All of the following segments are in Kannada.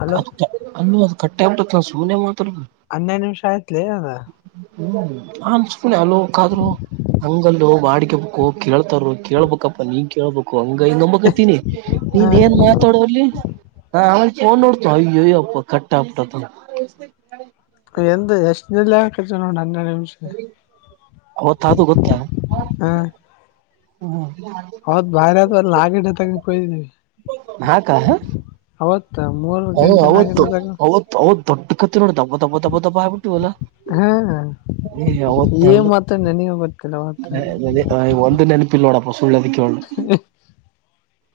ಹಲೋ ಕಟ್ಟಾ ಬಿಟ್ಟಾದ ಸುನೆ ಮಾಡ ಹನ್ನೆರಡು ನಿಮಿಷ ಆಯ್ತ್ಲಿ ಅದ. ಹ್ಮ್ಮ್ [unintelligible] ಹಂಗಲ್ಲು ಬಾಡಿಕಬು ಕೇಳ್ತಾರರು ಕೇಳ್ಬೇಕಪ್ಪಾ ನೀ ಕೇಳ್ಬೇಕು. ಕೊಂಗ ಹಂಗ ನಂಬಕತೀನಿ ನೀನ್ ಹ ಏನ್ ಮಾತಾಡೋರ್ಲಿ. ಹಾ ಆಮ ಫೋನ್ ನೋಡ್ತ ಅಯ್ಯ ಅಯ್ಯಪ್ಪ ಕಟ್ಟತ. ಎಂದು ಎಷ್ಟ್ ಅವತ್ ಅದು ಗೊತ್ತಾ [unintelligible] ಹಾ ಹ್ಮ ಹೌದ ಭಾರಿ ಆತ ಲಾಗೆ [unintelligible] ಹಾ ಕ. ಮೂರ್ ಹ ಗಂಟೆ ನಾಲ್ಕು ಅವತ್ತು ಗಂಟೆ ತಕ ಅವತ್ ಅವತ್ ದೊಡ್ಡ ಕತ್ತ ನೋಡಬ್ಬ ತಬ್ಬ ದಬ್ಬ ದಬ್ಬ ಆಗ್ಬಿಟ್ಟವಲ್ಲಾ. ಹಾ ಅವತ್ತ ಏನ್ ಮಾತ ನನಗ ಗೊತ್ತಿಲ್ಲ ಅವತ್ತು ಒಂದು ನೆನಪ ಪಿಲ್ಲೋಡಪ್ಪ ಸುಳ್ಳದಕ್ಕೆ ಹೇಳ್ಬೇಕು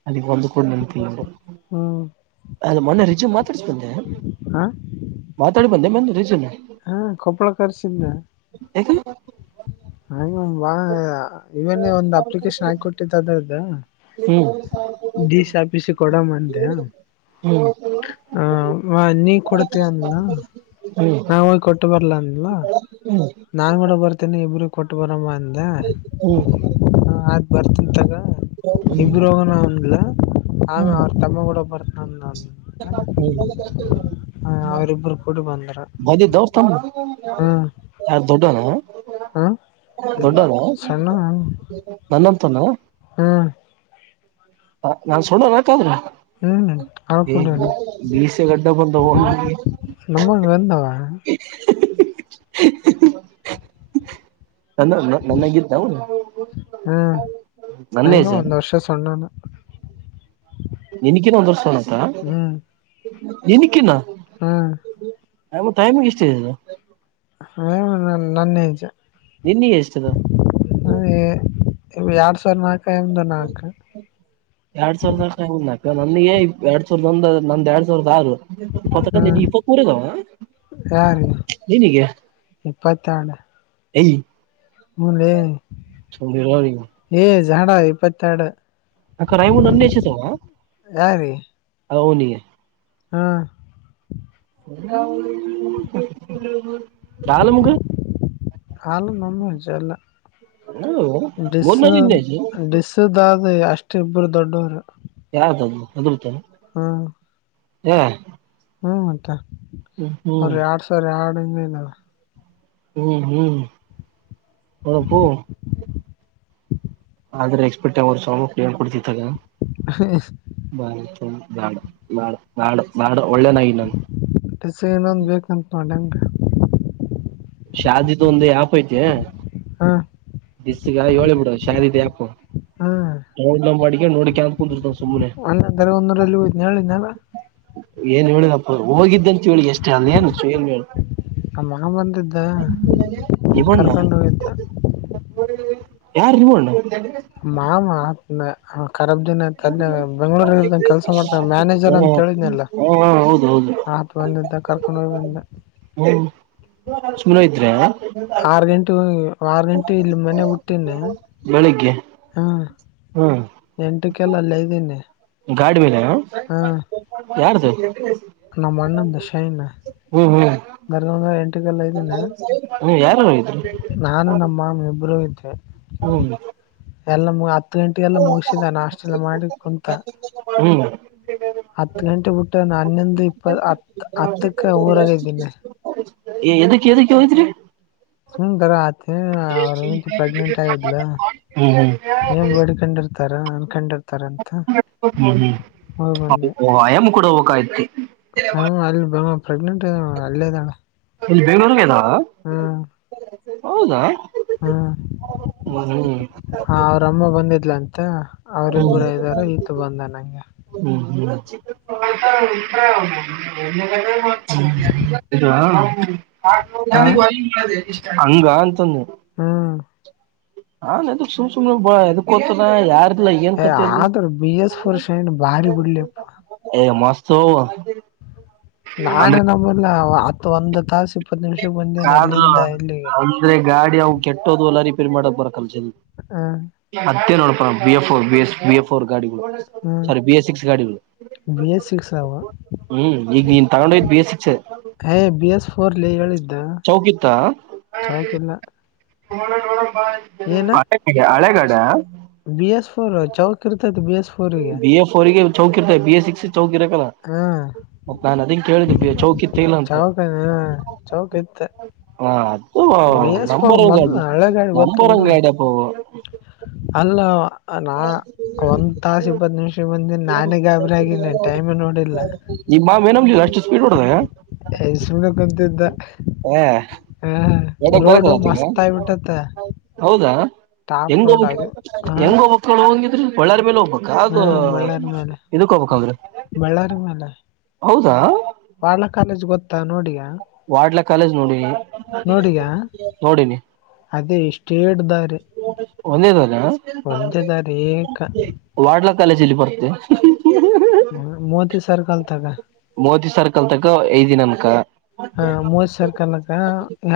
ಅದಕ್ಕೆ ಒಂದು ಕೂಡ ನೆನಪಿಲ್ಲ. ಹ್ಮ್ ಅದು ಮೊನ್ನೆ ರಿಜ್ಯೂ ಮಾತಾಡ್ಸ ಬಂದೆ ಹ ಮಾತಾಡಿ ಬಂದೆ ಮನ್ನೆ ರಿಜ್ಯೂ ನ. ಹಾ ಕೊಪ್ಪಳ ಕರ್ಸಿದ್ದ. ಹ ಹಾ ಇವನ್ನೇ ಒಂದು ಅಪ್ಲಿಕೇಶನ್ ಹಾಕಿ ಕೊಟ್ಟಿದ್ದ ಅದ್ರದ್ದ. ಹ್ಮ್ ಡಿಸಿ ಆಫೀಸಗೆ ಕೊಡಮ್ಮಂದೆ. ಹ್ಮ್ ಹ ನೀ ಕೊಡ್ತೀಯಾ ಅಂದ್ಲು ಹ್ಮ್ ನಾವ ಹೋಗಿ ಕೊಟ್ಟು ಬರ್ಲ ಅಂ ನಾನ್ ಹ್ಮ್ ಮಾಡಡ ಬರ್ತೇನೆ ಇಬ್ರ ಕೊಟ್ಟು ಬರಮ್ಮ ಹ್ಮ್ ಆದ ಬರ್ತನ್ ತಗ ಹ್ಮ್ ಇಬರು ಹೋಗೋಣ ಅಂದ್ಲು. ಆಮೇ ಹ್ಮ್ ಅವ್ರ ತಮ್ಮ ಕೂಡ ಬರ್ತನಂದ ಅಂತ. ಹ್ಮ್ [unintelligible] ಹ ಅವ್ರಿಬ್ಬರು ಕೂಡಿ ಬಂದ್ರು. ಬಂದಿದ್ದೋ ತಮ್ಮ ಯಾರು ದೊಡ್ಡನಾ. ಹ ದೊಡ್ಡನ ಸಣ್ಣ ನನ್ನ ಹ್ಮ್ ಹ ನಾನ್ [unintelligible] ಹ್ಮ್ ಅವ ಹೆ ಕೂಡ ಮೀಸೆ ಗಡ್ಡ ಬಂದವ ನಿನಗೆ. ನಮ್ಮಾಂಗ್ ಬಂದಾವ. [inaudible] ನನ್ನ ನನ್ನಗಿದ್ದ ಅವನು ಹ್ಮ್ ನನ್ನ ನಂಗೆ ಏಜ. ಒಂದ್ ವರ್ಷ ಸಣ್ಣನು ನಿನಕಿನ ಒಂದ್ ವರ್ಷೋಣಂತ ನಿನಕಿನ. ಹ್ಮ್ ಹೌದು ಟೈಮಿಗೆ ಇಷ್ಟ ಇದ. ಹ ನನ್ನೆಜ ನಿನ್ನಾಗ್ ಎಷ್ಟು [unintelligible] ಎರಡ್ ಸಾವಿರ ನಾ [unintelligible] ಎರಡ್ ಸಾವಿರ [unintelligible] ನನಗೆ ಎರಡ್ ಸಾವಿರದ ಒಂದ ನಂದ್ ಎರಡ್ ಸಾವಿರದ ಆರು ಇಪ್ಪತ್ತಕ್ಕ ನಿನ್ ಇಪ್ಪತ್ ಮೂರ ಇಲವ. ಯಾರ ಇಪ್ಪತ್ತ ಎರಡು. ಎ ಹ್ಮ ಎಲೆ ಏ ಜಝಾಡಾ ಇಪ್ಪತ್ತೆರಡು [unintelligible] ಹಾ ಕಾಲ [unintelligible] ಅವನು ನಮ್ಮ ಏಜ ಎಲ್ಲ ಡಿಸ್ ಮೂರ್ನಲ್ಲಿ ಇದ್ನೇಜು ಡಿಸದಾದ ಅಷ್ಟ ಇಬ್ಬರು ದೊಡ್ಡವರು ಯಾರ್ದ ಅದು [unintelligible] ಹೆ ಹಾ ಮತ್ತೆ ಅವರು ಎರಡು ಸಾವಿರ ಎರಡು ಇನ್ನೇನು ಹ್ಮ್ ಹ್ಮ್ ನೋಡಪ್ಪೋ ಆದ್ರೆ ಎಕ್ಸ್ಪೆಕ್ಟ್ ಅವರು ಸವಲ್ ಏನ್ ಕೊಡ್ತಿ ಬ್ಯಾಡ್ ಬ್ಯಾಡ್ ಬ್ಯಾಡೋ ಸ ಇನ್ನೊಂದ್ ಬೇಕಂತ ಮಾಡ್ಯಾನ್ ಶಾದಿ ತು ಒಂದ ಅಪ್ ಐತೆ ಹ್ಮ ದಿಸ್ಗ ಹೇಳಿ ಬಿಡು ಶಾರೀದಿ ಆ್ಯಪ್ ಹ್ಮ್ ಡೌನ್ಲೋಡ್ ಮಾಡಿ ನೋಡಿಕ ಅಂತ ಕುಂದ್ರುತಾನ ಸುಮ್ಮನೆ ಅಣ್ಣ ದರಗಂದೂರಲ್ಲಿ ಹೋಯ್ತನ ಹೇಳಿದ್ನಲ್ಲ ಏನ್ ಹೇಳಿದಪ್ಪ ಹೋಗಿದ್ದಂತ ಹೇಳ್ ಎಷ್ಟು [unintelligible] ನ ಮಾ ಬಂದಿದ್ದ ಇವಣ್ಣ ಕರ್ಕೊಂಡು ಹೋಗಕ್ಕೆ ಯಾರ ನಿಮ್ಮಣ್ಣ ಮಾಮ ಹತ್ ರಾಬ್ದಿನ ಅಂತ ಅಲ್ಲೆ ಬೆಂಗಳೂರ್ ಇರ್ತಂಗ ಕೆಲಸ ಮಾಡ್ತಂಗ ಮ್ಯಾನೇಜರ್ ಹ್ಮ ಅಂತ ಹೇಳಿದ್ನಲ್ಲ ಹ್ಮ ಹೌದು ಹೌದು ಹಾತ ಬಂದಿದ್ದ ಕಾರ್ಖೊಂಡು ಬಂದಿಂದ ಹ ಸುನ ಇದ್ರೆ [inaudible] ಆರ್ ಗಂಟೆ ಆರ್ ಗಂಟೆ ಇಲ್ಲಿ ಮನೆ ಹುಟ್ಟಿನ ಬೆಳಿಗ್ಗೆ ಹಾ ಹ್ಮ್ ಎಂಟಕ್ಕೆಲ್ಲ ಅಲ್ಲೇ ಇದ್ದೀನಿ ಗಾಡಿ ಇದೇನೋ, ಹಾ ಯಾರ್ದದು ನಮ್ಮ ಅಣ್ಣ ದೂ ಸೈನು ಹ್ಮ್ ಹ್ಮ್ ಬೆರ್ಗೋಣ ಲ್ಲ ಇದನ ಹ್ಮ ಯಾರು ಹೋಗಿದ್ರು ನಾನು ನಮ್ಮ ಮಾಮ ಇಬರುೂ ಓಯ್ತೀವಿ ಹೌದು ಎಲ್ಲ ಮು ಹತ್ ಗಂಟೆಗೆಲ್ಲ ಮುಗಸಿದ ನಾಷ್ಟೆಲ್ಲ ಮಾಡಿ ಕುಂತ ಹ್ಮ್ ಹತ್ ಗಂಟೆ ಬಿಟ್ಟ ನಾನು ಹನ್ನೊಂದು ಇಪ್ಪ ಹತ್ ಹತ್ತಕ್ಕ ಊರಾಗ ಇದ್ದೀನಿ ಎದಕ್ಕೆ ಎದಕ್ಕೆ ಹೋಗಿದ್ರಿ ಹೂ ಕಲಾ ಅದಕ್ಕೆ ಅವರೇ ಹೆಂಡತಿ ಪ್ರೆಗ್ನೆಂಟ್ ಆಗಿದ್ಲ ಹ್ಮ್ ಏನ್ ಬೇಡ್ಕೊಂಡಿರ್ತಾರ ಅನ್ಕಂಡಿರ್ ಹ್ಮ ಹೋಗಿ ಹ್ಮಯಾಮ ಕೂಡ ಹಯತಿ [inaudible] ಹ ಅಲ್ಲಿ ಪ್ರೆಗ್ನೆಂಟ್ ಇದ ಅಲ್ಲ ಇದಾನೆ ಇಲ್ಲಿ ಬೆಂಗಳೂರ್ಲ್ಲದಾವ [inaudible] ಹ್ಮ ಹೌದಾ ಹ್ಮ್ ಹ್ಮ್ ಹ್ಮ್ ಹ ಅವರಮ್ಮ ಬಂದಿದ್ಲ ಅಂತ ಮತ್ತ ಹ್ಮ್ ಅವರಿಬ್ಬರ ಇದ್ದಾರ ಈತ್ತು ಬಂದ ನಂಗೆ [inaudible] ಹಾಂ ಹಂಗ ಅಂತಂದು [inaudible] ಹ್ಞೂ ಹಾದು ಸುಮ್ ಸುಮ್ನೆ ಎದಕ್ತರ ಯಾರ ಏನ್ ಏ ಕಥೆಯಲ್ಲಿ [inaudible] ಆದ್ರ ಬಿ ಎಸ್ ಎಲ್ಲಾ ಫೋರ್ ಶೈನ್ ಬಾರಿ ಬಿಡ್ಲಿಪ್ಪ ಅಮಾವಾಸ್ಯೆ ಶೋಭಾ ನಾನೇ ನೊಮ್ಮಲ್ಲ ಹತ್ತು ಒಂದ ಕಾಸು ಕ್ರ ಅಂದ್ರೆ ಗಾಡಿ ಅವ ಕೆಟ್ಟೋದ್ವಲ್ಲರಿೀ [inaudible] ಸರಿ ಮಾಡಕ್ಕೆ ಬರ ಹ ಅದೇ ನೋಡಪ ಬಿಫ್ ಸ್ಫ್ ರ್ ಗಾಡಿ ಹ್ಮ್ ಸಾರಿ ಬಿ ಎ ಸಿಕ್ಸ್ ಗಾಡಿಗಳುಗಳು ಬಿ ಎಸ್ ಸಿಕ್ಸ್ ಅವ ಹ್ಮ್ ಈಗ ತಕೊಂಡು ಹೋಗಿದ್ದು ಬಿ ಎಸ್ ಸಿ ಹೇ ಬಿ ಎಸ್ ಫೋರ್ಲಿ ಹೇಳಿದ್ದು ಚೌಕಿತ್ತಾ ಏನ ಹಳಗಡೆ ಹಳೆಗಡೆ [inaudible] ಬಿ ಎಸ್ ಫೋರ್ ಚೌಕ ಇರ್ತೈತಿ ಬಿ ಎಸ್ ಫೋರ್ಗೆ ಚೌಕಿರ್ತೆ ಬಿ ಎ ಸಿಕ್ ಸಿ ಚೌಕಿರಲ್ಲ ಹಾ ನಾನ್ ಅದನ್ ಕೇಳಿದ ಭ ಚೌಕತ್ ತಲ್ಲ ಅಂತ ಚೌಕ ಹ ಚೌಕ್ ಇತ್ತ ಹಾ ಹ ಬಿ ಎಸ್ ಫೋರ್ ನಂಬರ ಗ ಮೊದ್ಲು ಹಳೆ ಗಾಡಿ ಗೊತ್ತು ನಂಬರ ಬಿಡು ಗಡಾವ ಅಲ್ಲ ನಾ ಹ [inaudible] ಒಂದ್ ತಾಸ ಇಪ್ಪತ್ ನಿಮಿಷ ಬಂದಿನ್ ನಾನೇ ಗಾಬರಿ ಆಗಿನಿ ಟೈಮೇ ನೋಡಿಲ್ಲ ಈಗ ಬಾಬೇ ನಮ್ದ ಅಷ್ಟ ಸ್ಪೀಡ್ ಹೊಡದ ಹೇ ಸುಮ್ನೆ ಕುಂತಿದ್ದ ಒಡಕ್ ರೋಡ್ ಬರಕಲ್ಲತ್ತಗ ಮಸ್ತ್ ಆಗ್ಬಿಟ್ಟತ್ತ ಹೌದಾ. ಟಾಪ್ ಹೆಂಗ ರೋಡ್ ಹೋಬಕ್ ಆಗಿ ಹ ಹೆಂಗ ಹೋಬಕ್ ಹೋಗಂಗ ಇದರ ಬಳ್ಳಾರಿ ಮೇಲೆ ಹೋಗ್ಬೇಕ ಹ ಅದು ಬಳ್ಳಾರಿ ಮೇಲೆ ಇದಕ ಹ ಕೆ [inaudible] ಬಳ್ಳಾರಿ ಮೇಲೆ ಹೌದಾ ಬಾಳ ಕಾಲೇಜ್ ಗೊತ್ತಾ ನೋಡಿ ವಾಡ್ಲ ಕಾಲೇಜ್ ನೋಡಿನಿ ನೋಡಿಯಾ ನೋಡಿನಿ ಕೆವಿಟ್ ದಾರೆ ಒಂದೇದ ಅಲ್ಲ ಏಕ ವಾಡ್ಲ ಕಾಲೇಜಲ್ಲಿ ಬರ್ತೆೆ ಮೋತೈದು ಸಾವಿರಕಂತ ಮೋದಿ ಸರ್ಕಲ್ ತಕ ಐಜಿ ನಮ್ಮ ಕಲ ಹಾ ಮೂವತ್ ಸರ್ ಕನಕ್ಕ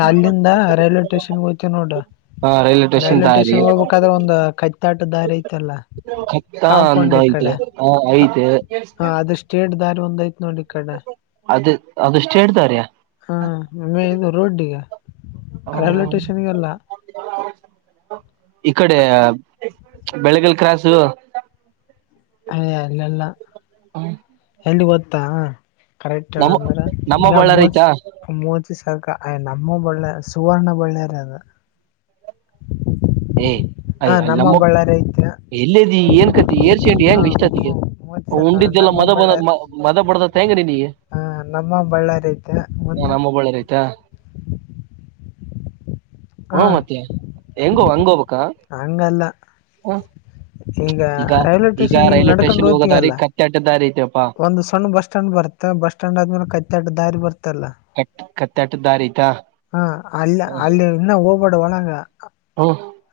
ಅಲ್ಲಿಂದ ರೈಲ್ವೆ ಸ್ಟೇಷನ್ಗೆ ಹೋಗ್ತೇ ನೋಡ್ರ ಹಾ ರೈಲ್ ರೈಲ್ವೆ ಸ್ಟೇಷನ್ ಹೋಗ್ಬೇಕಾದ್ರೆ ಒಂದು ಕೈತಾಟ ದಾರಿ ಐತಲ್ಲಾ ಕತ್ತ ಅಂದ ಕಾಂಪೌಂಡ್ ಈ ಐತೆ ಕಡೆ ಹ ಐತೆ ಅದ ಸ್ಟೇಟ್ ದಾರಿ ಒಂದು ನೋಡ ಇ ಕಡೆ ಅದ ಸ್ಟೇಟ್ ದಾರಿಯ ಹಾ ಒಮ್ಮೆ ಇದು ರೋಡ್ಡಿಗ ಹ ಇಕಡೆ ಬೆಳಗಲ್ ಕ್ರಾಸು ಹೇ ಅಲ್ಲಲ್ಲ ಹ್ಮ ಎಲ್ಲಿ ಗೊತ್ತಾ ಕರೆಕ್ಟ್ ಹೇಳ್ ಅಂದ್ರ ನಮ್ಮ ಈಗ ಬಳ್ಳಾರಿ ಮೋಜಿ ಐತಾ ಮೋಜಿ ಸಾಕ ಅಯ್ ನಮ್ಮ ಬಳ್ಳ ಸುವರ್ಣ ಬಳ್ಳಾರಿ ಅದು ಏಯ್ ಅಯ ಅಲ್ಲಿ ನಮ್ಮ ಅಪ್ಪ ಬಳ್ಳಾರಿ ಐತೆ ಎಲ್ಲೇದಿ ಏನ್ಕತಿ ಏರ್ಸಂಡಿ ಹ ಹೆಂಗ ಇಷ್ಟತಿಗೆ ಮೋದಿ ಸರ್ಕಾರ ಉಂಡಿದ್ದೆಲ್ಲ ನಮ್ಮ ಮದ ಬ ಮದ ಬಡದತಿ ಈಗ ನಿನಿಗೆ ಹಾ ನಮ್ಮ ಬಳ್ಳಾರಿ ಐತಿ ಮುಂದ ನಮ್ಮ ಬಳ್ಳಿ ರೈತ ಹ ಮತ್ತೆ ಎನ್ ಹಂಗಲ್ಲ ಹ ಈಗ ರೈಲ್ವೆ ಈಗ ಸ್ಟೇಷನ್ ರೈಲ್ವೆ ನಡ್ಕೊಂಡು ಸ್ಟೇಷನ್ ಹೋಗೋ ದಾರಿ ಹೊಯತಿಲ್ಲ ಕತ್ತೆಟ್ಟ ದಾರಿ ಐತೆಪ್ಪಾ ಒಂದು ಸಣ್ಣ ಬಸ್ ಸ್ಟ್ಯಾಂಡ್ ಬರುತ್ತೆ ಬಸ್ ಸ್ಟ್ಯಾಂಡ್ ಆದ್ಮೇಲೆ ಕೈತ್ತಟ್ಟ ದಾರಿ ಬರುತ್ತೆ ಲ್ಲ ಕಟ್ ಕತ್ತೆಟ್ಟ ದಾರಿ ಐತಾ ಹ ಅಲ್ಲಿ ಅಲ್ಲಿ ಇನ್ನ ಹೋಗಬಡ ಒಳಂಗ ಹ್ಮ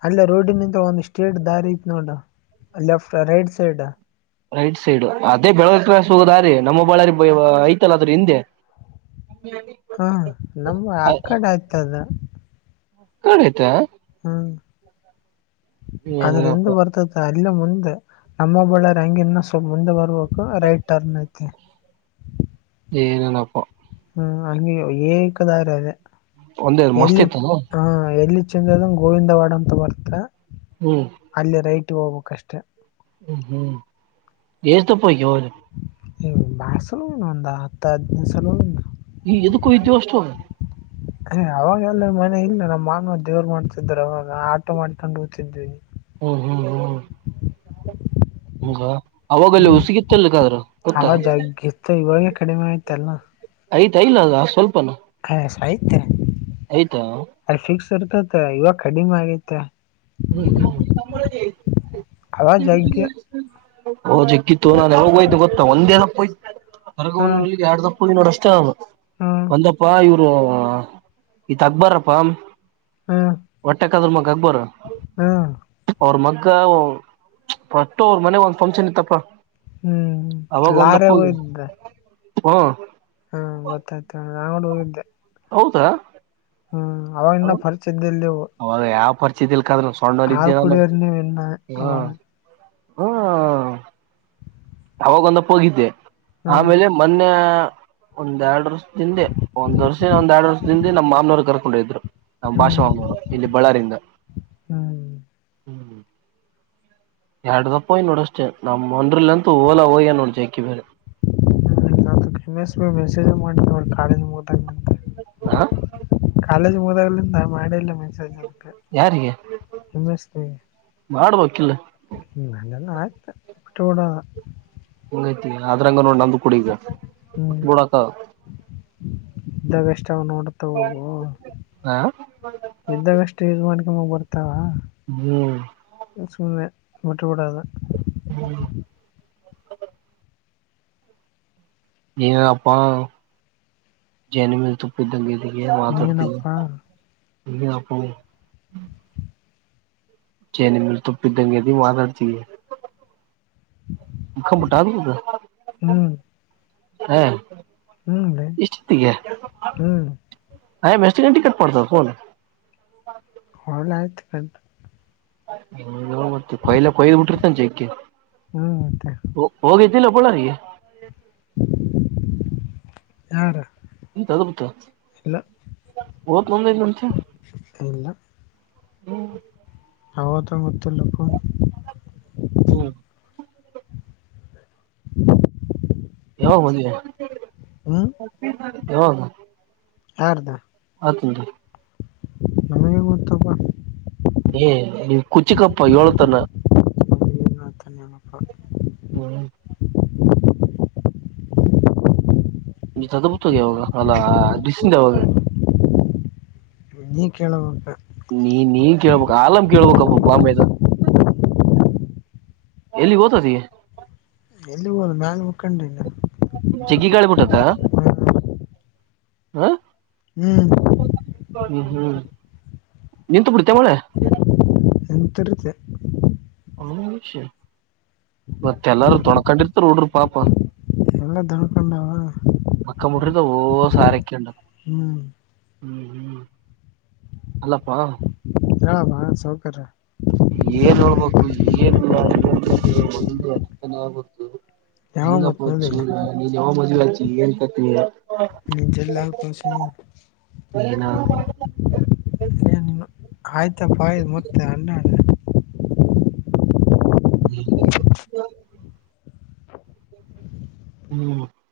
ಅಲ್ಲ ರೋಡ್ ನಿಂದ ಒಂದ್ ಸ್ಟ್ರೇಟ್ ದಾರಿ ಐತ್ ನೋಡ left right side right side ಅದೇ ಬೆಳಗಲಿ ಕ್ರಾಸ್ ಹೋಗೋದ ದಾರೀ ನಮ್ಮಬ್ಬಳ್ಳಾರಿ ಐತಲ್ಲ ಅದರ ಹಿಂದೆ ಹಾ ನಮ್ಮ ಆ ಕಡೆ ಆಯ್ತದ ಆ ಕಡೆ ಆಯ್ತ ಅದರ ಹಿಂದ್ ಏನಪ್ಪ ದ ಬರ್ತದ ಅ ಇನ್ನ ಮುಂದೆ ನಮ್ಮ ಬಳ್ಳಾರಿ ಹಂಗ ಇನ್ ಸ್ವಲ್ಪ ಮುಂದೆ ಬರ್ಬೇಕು ರೈಟ್ ಟರ್ನ್ ಐತಿ [inaudible] ಏ ನನಪ್ಪ ಹ ಹಂಗೆ ಏಕದಾರ ಅದೆ ಒಂದೇ ಮಸ್ತ್ ಎಲ್ಲಿ ಇತ್ತ ಹ್ಮ್ ಹ ಎಲ್ಲಿ ಚಂದದಂಗ ಗೋವಿಂದವಾಡ ಅಂತ ಬರ್ತ ಅಲ್ಲಿ ರೈಟಗೆ ಹೋಗ್ಬೇಕ್ ಅಷ್ಟೆ. ಹ್ಮ ಹ್ಮ್ ಎಷ್ಟತಪಯಗ ಅವದು ಬಸಲನು ಒಂದು ಹತ್ತು ಹದಿನೈದು ಸಲ ಹೋಗಿನಿ ಹ ಇದು ಕವಿ ಜೋಷ್ಟ ಅವಾಗ ಎಲ್ಲ ಮನೆ ಇಲ್ಲ ನಮ್ಮ್ ಮಾನವ ದೇವರು ಮಾಡ್ತಿದ್ರು ಅವಾಗ ಆಟೋ ಮಾಡ್ಕೊಂಡು ಹೋತಿದ್ವಿ. ಹ್ಮ್ ಹ್ಮ್ ಹ್ಮ್ ಹಂಗ ಹೌದಾ ಅಲ್ಲೇ ಹ್ಮ್ ಉಸಿಗಿತ್ತಲ್ಲಕ್ಕಾದ್ರ ಗೊತ್ತಾ ಅವಾಗ ಜಗ್ಗ ಇತ್ತು ಇವಾಗೆ ಕಡಿಮೆ ಆಯ್ತಲ್ಲ ಆಯ್ತಾ ಇಲ್ಲ ಅ ಸ್ವಲ್ಪನು ಹಾ ಸಹಿತ್ಯ ಐತ ಇರ್ತತೆ ಇವಾಗ ಕಡಿಮೆ ಆಗೈತ್ತ ಹ್ಮ ಹಾ ಅವಾಗ ಜಗ್ಗಿ [unintelligible] ಓಕ್ಕಿತ್ತು ನಾನ ಯಾವಾಗ ಹೋಯ್ತು ಗೊತ್ತ ಹ್ಮ್ ಒಂದೇಏನಪ್ಪಯರಗಲ್ಲಿ ಎರಡ್ ದಪ್ಪ ಹೋ್ ನೋ ಅಷ್ಟೇ ಅವು ಹ್ಮ್ ಒಂದಪ್ಪಾ ಇವ್ರು ಈತ್ ಅಕ್ಬಾರಪ್ಪಾ ಒಟ್ಟೆಕದ್ರ ಮಗ ಹಕ್ಬರ ಹ್ಮ ಅವ್ರ ಮಗ್ಗ ಒಟ್ಟು ಅವ್ರ ಮನೆಗ್ ಒಂದ್ ಫಂಕ್ಷನ್ ಇತ್ತಪ್ಪ ಹ್ಮ್ ಲಾರೆಗ ಹೋಗಿದ್ದೆ ಹಾ ಹಾ ಗೊತ್ತಾಯ್ತ ನಾ ಹೋಗಿದ್ದೆ ಹೌದ ಹ್ಮ್ ಅವಾಗ ಇನ್ನ ಪರಿಚಯ ಇದ್ದಿಲ್ಲೆವು ಯಾದ್ರ ಸಣ್ಣಲ್ಲಿ ಇದಿದ್ದೆ ಹಾಲ್ ನಾನು ಕುಡಿಯೋರ್ ನೀವ್ ಇನ್ನ ಹ ಅವಾಗ ಹ್ಮ ಅವಾಗ ಒಂದಪ್ಪ ಹೋಗಿದ್ದೆ ಹ್ಮ್ ಆಮೇಲೆ ಮೊನ್ನೆ ಒಂದ ಎರಡುರ್ಷ ದಿಂದೆ ಒಂದ್ ವರ್ಷ ಒಂದ್ ಎರಡ್ ವರ್ಷ ದಿಂದೆ ನಮ್ಮ ಮಾಮನವರು ಕರ್ಕೊಂಡ ಇದ್ರು ನಮ್ಮ್ ಹ್ಮ್ ಭಾಷವಂಗರು ಇಲ್ಲಿ ಬಳ್ಳಾರಂದ ಹ್ಮ್ ಹ್ಮ್ ಹ್ಮ ಎರ ದಪ್ಪ ಹಯ್ ನೋಡ ಅಷ್ಟೇ ನಮ್ ಒನ್ಲ್ ಅಂತೂ ಓಲಾ ಹಯ್ಯ ನೋಡ್ ಜಕ್ಕಿ ಬೇರೆ ಹ್ಮ ನ ಮೆಸೇಜ್ ಮಾಡ ಕಾಲಜ ಹಾ ಕಾಲೇಜ್ ಮಾಡಿಲ್ಲ ಮೆಸೇಜ್ ಅದಕ್ಕೆ ಯಾರಿಗೆ ಹೆಮ್ಮಸ್ತ ಮಾಡ್ಬೇಕಿಲ್ಲ ಬಿಟ್ಟ ಬಿಡದ ಹಂಗಐತಿ ಅದ್ರಂಗ ನೋಂದ ಹ್ಮ್ ಕುಡಗಡಕ ಇದ್ದಾಗಷ್ಟ ಅವ ನೋಡ್ತ ಹವೋ ಹ ಇದ್ದಾಗಷ್ಟು ಯಸ್ ಮಾಡ್ಕ ಬರ್ತಾವ ಹ್ಮ ಬಿಟ್ಟಬೂಡದು ಹ್ಮ್ ನಿ ಜನಮ ತುಪ್ಪ ಇ್ದಗೆ ಅ ಮಾತಾಡ್ತ ನೀನಪ್ಪಾ ನೀ ಅಪ್ಪ ಜೇನಿ ಮರು ತುಪ್ಪಿ ದಗೆೆತಿ ಮಾದಡ್ತಿ ಮುಖ ಮಟಾ ಹ ಹ್ಮ್ಲ ಹ್ಮ್ ಅಯ್ ಮಸ್ಟಿ ಟಿಕಟ್ ಪಡ್ತ ಕನ್ ಹಳ್ಳ ಆಯ್ತು ಕಂಡು ಹ ಮತ್ತೆ ಕೊಯ್ಲ ಕೊಯ್ ಬಿಟ್ಟಿರ್ತ ಅ ಚಕ್ಕೆ ಹ್ಮ ಮತ್ತೆ [unintelligible] ಆ ಎಂತ ಮತ್ತ ನಂದ ನಂತ ಇಲ್ಲ ಹ್ಮ ಹೌದ ಮತ್ತೆ ಲಕ್ಕ ಹ್ಮ್ ಹೌದಾ ಹದ ಹ ತಿ ರ [unintelligible] ನಮಗೆ ಗೊತ್ತಪ್ಪ ಏ ನಿನ್ ಕುಚಿಕಪ್ಪ ಏಳ್ತನ ಧನ್ಯವ ಹ್ಮ್ ತದಪುತ್ತೋಗ ಯಾವಾಗ ಅಲ್ಲಾ ದದುಸ್ಯಿಂದ ಯಾವಾಗ ನೀ ಕೇಳಬೇಕ ನೀ ನೀನ್ ಕೇಳ್ಬೇಕ ಆಲಮ ಕೇಳ್ಬೇಕಪ್ಪ ಬಾಮದ ಎಲಿ ವತತಿ ಎಲ್ಲಿ ಹೋ ಮ್ಯಲೆ ಮುಕ್ಕೊಂಡ ಜಿಗ್ಗಿಗಾಳಿಬುಟ್ಟತ್ತ ಹ ಹ್ಮ್ ಹ್ಮ ಹ್ಮ್ ನಿಂತು ಬಿಡ್ತೇ ಮಳೆ ಎಂತರಿತ ವಿಷ ಮತ್ತೆಲ್ಲಾರೂ ತೊಣಕೊಂಡಿರ್ತಾರ ನೋಡ್ರರು ಪಾಪ ಎಲ್ಲ ದಳ್ಕೊಂಡಾವ ಮಕ್ಕ ಮುಟ್ರಿದ ಓ ಸಾರ ಉ ಹ್ಮ್ ಹ್ಮ್ ಹ್ಮ್ ಅಲ್ಲಪ್ಪಾ ಯಾ ಸೌಕರ ಏನ್ ಹೋಳ್ಬೇಕು ಏನ್ ಒಂದು ಹತ್ತುತನ ಆಗು ಯಾವ ಹೆಂಗ ಮತ್ ಪಚ ಮದುವೆ ನೀ ಜಾವ ಮಸಲ್ಲಾಚ ಏನ್ ಕತ್ನ ನಿಚಲ್ಲಾಗಸ ಏನ [inaudible] ಆಯ್ತಪ್ಪಾಯು ಮತ್ತೆ ಅನ್ನ ಹ್ಮ್